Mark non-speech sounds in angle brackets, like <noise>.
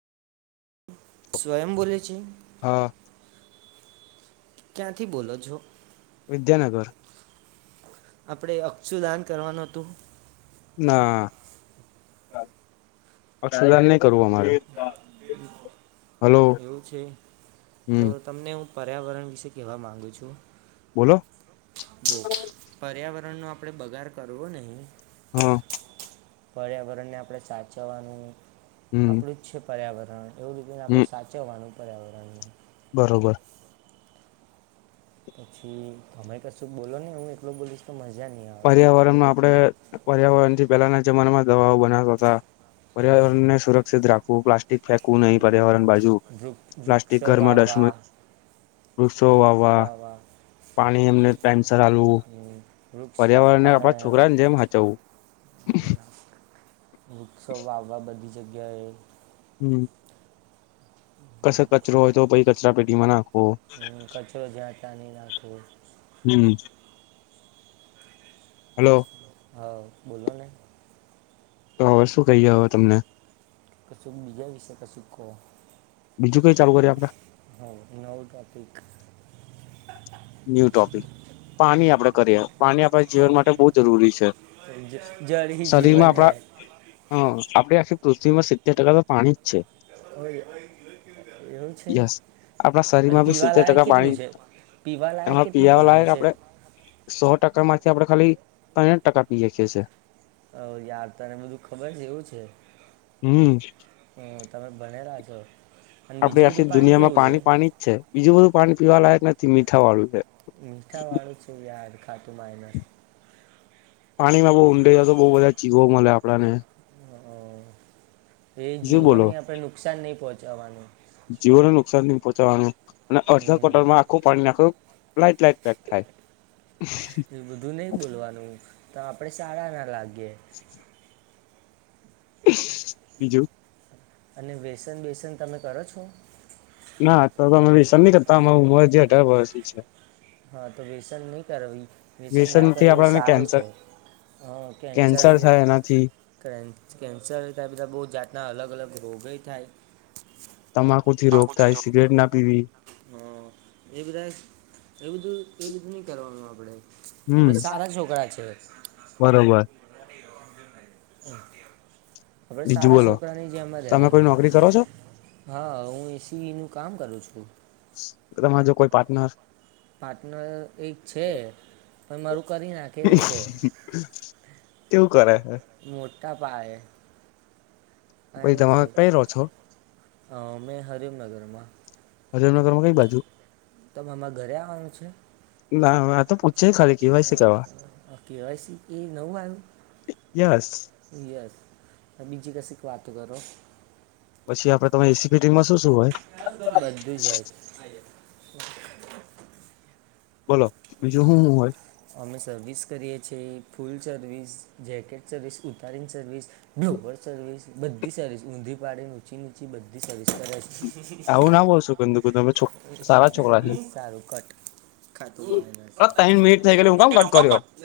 સ્વયં બોલે છે? હા ક્યાંથી બોલો છો? વિદ્યાનગર. આપડે અક્ષુ દાન કરવાનું હતું? ના, અક્ષુદાન નઈ કરવું અમારે. હલો એવું છે. તો હમ તમને હું પર્યાવરણ વિશે કહેવા માગું છું. બોલો. જો પર્યાવર ણ નો આપડે બગાર કરવો નહીં. હન્ન. પર્યાવરણને આપણે સાચવવાનું. હમ આપણું જ છે પર્યાવરણ. એવી રીતે આપણે હમ સાચવવાનું. પર્યાવરણ બરોબર. પછી, તમે કશું બોલો ને હું એકલો જ બોલીશ તો મજા નહીં આવે એમ પર્યાવરણમાં આપડે પર્યાવરણથી પેલાના જમાનામાં દવાઓ બનાવતા હતા. અમ, પર્યાવરણને સુરક્ષિત રાખ <inaudible> તે ફેકવું નહીં અમ, પર્યાવરણ બાજુ, વૃક્ષ પ્લાસ્ટિક વૃક્ષો ઘરમાં ડસ્ટમાં, વાવવા વૃક્ષો વાવવા, પાણી એમને ટાઈમસર આલવુ વૃ- વૃક્ષ પર્યાવરણને કાપવાને આપણા છોકરાન જેમ હાચવવું વૃક્ષો વાવવા બધી જ જગ્યાએ હમ્મ પસ કશે અને કચરો પછી હોય તો પહી કચરા પેટીમાં નાખવો. <inaudible> અમ, કચરો જ્યાં ત્યાં નહીં નાખવો હમ્મ હેલો. હા, બોલોને. તો હવે શું કહીએ હવે તમને? કશું બીજા વિશે કશું કો. બીજું કઈ ચાલુ કરીએ આપડે હમ્મ નવુ ટોપિક ન્યુ ટોપિક પાણી આપણેે કરીએ. પાણી આપણા જીવન હા માટે બહુ જરૂરી છે. જ- જળ હી શરીરમાં જીવન હે આપણા હ આપણે પૃથ્વીમાં સીતેર ટકા તો પાણી છે એવું છે. યસ આપણા અને શરીરમાં બી સિત્તેર પીવાલાયક ટકા કેટલું પાણી છે? પી એમાં પીયાવાલાએ આપણેે સો ટકા માં થી આપડે ખાલી ત્રણ ટકા પીએકીએ છીએ હો યાર તને બધું ખબર છે એવું છે. હમ્મ હો તમે ભણેલા છો. અને આપડે બીજું બધું આખી દુનિયામાં કેવું છે પાણી પાણી જ છે. બીજું બધું પાણી પીવા લાયક નથ થી મીઠા વાળુ છે. મીઠા વાળું છું યાર ફાતિમાનસ પાણીમાં બહુ ઊંડે જાઓ તો બહુ બધા જીવો મળે આપડાને એ શું જીવોને બોલો ની આપડ નુકાન નઈ પોહ જવાની જીવોને નુકસાન નહી પહોંચાવાનું અને અડધા હમ. કોટરમાં આખું પાણી નાખું લાઈટ લાઈટ થાય એ બધું નહીં બોલવાનું <unintelligible> તો આપડે સારા ના લાગ <unintelligible> બીજું અને વસન બેસન તમે કરો છો ના અમે વિસન ન કરતા અ હ મર છે હા તો વ્યસન નહીં કરવી વ્યસન ના થી કરવી એ આપણને સારું કેન્સર છે હ કેન્સર નહી થાય એનાથી કેન્સર ત બધા બહુ જાતના અલગ અલગ દબય થાય તમાકુ થી રોગ થાય હા સિગરેટ ના પીવી એ બધા એ બધું એ બધું નહી કરવાનું આપ <unintelligible> હમ આપડે સારા છોકરા છે બરોબર હા આપડ બીજું સારા બોલો છોકરા ની જેમ તમે કોઈ નોકરી કરો છો રહેેવાનું હા હું એસી નું કામ કરું છું <unintelligible> તમારે જો કોઈ પાર્ટનર પાર્ટનર એક છે પણ મારું કરી નાખેવો છે કેવું કરે મોટા પાયે પાઈ તમે કઈ રહો છો હમે હરમનગર માં હજવનગરમાં કઈ બાજુ તમામાં ઘરે આવવાનું છે ના આ તો પૂછે ખાલી કેવાયસી કરવા કેવાય એ નવું યસ આવ્યું યસ બીજી કસી વાત કરો પછી આપડેમે એસીપી માં શું શું હોય બધું જ હોય <unintelligible> બોલો બીજું હું હું હોય હ અમે સર્વિસ કરીએ છીએ ફૂલ સર્વિસ જૅકેટ સર્વિસ ઉતારીને સર્વિસ નવ વરષોવીસ બધી સર્િસ ઊંધી પાડે ઊચી નીચી બધી સર્િસ આવું ના બોલશો ગંદુ તમે સારા છોકરા છે સારું કટ ખાતું તમ મિટ થઈ ગલી હું કમ કટ કામ કરતો કર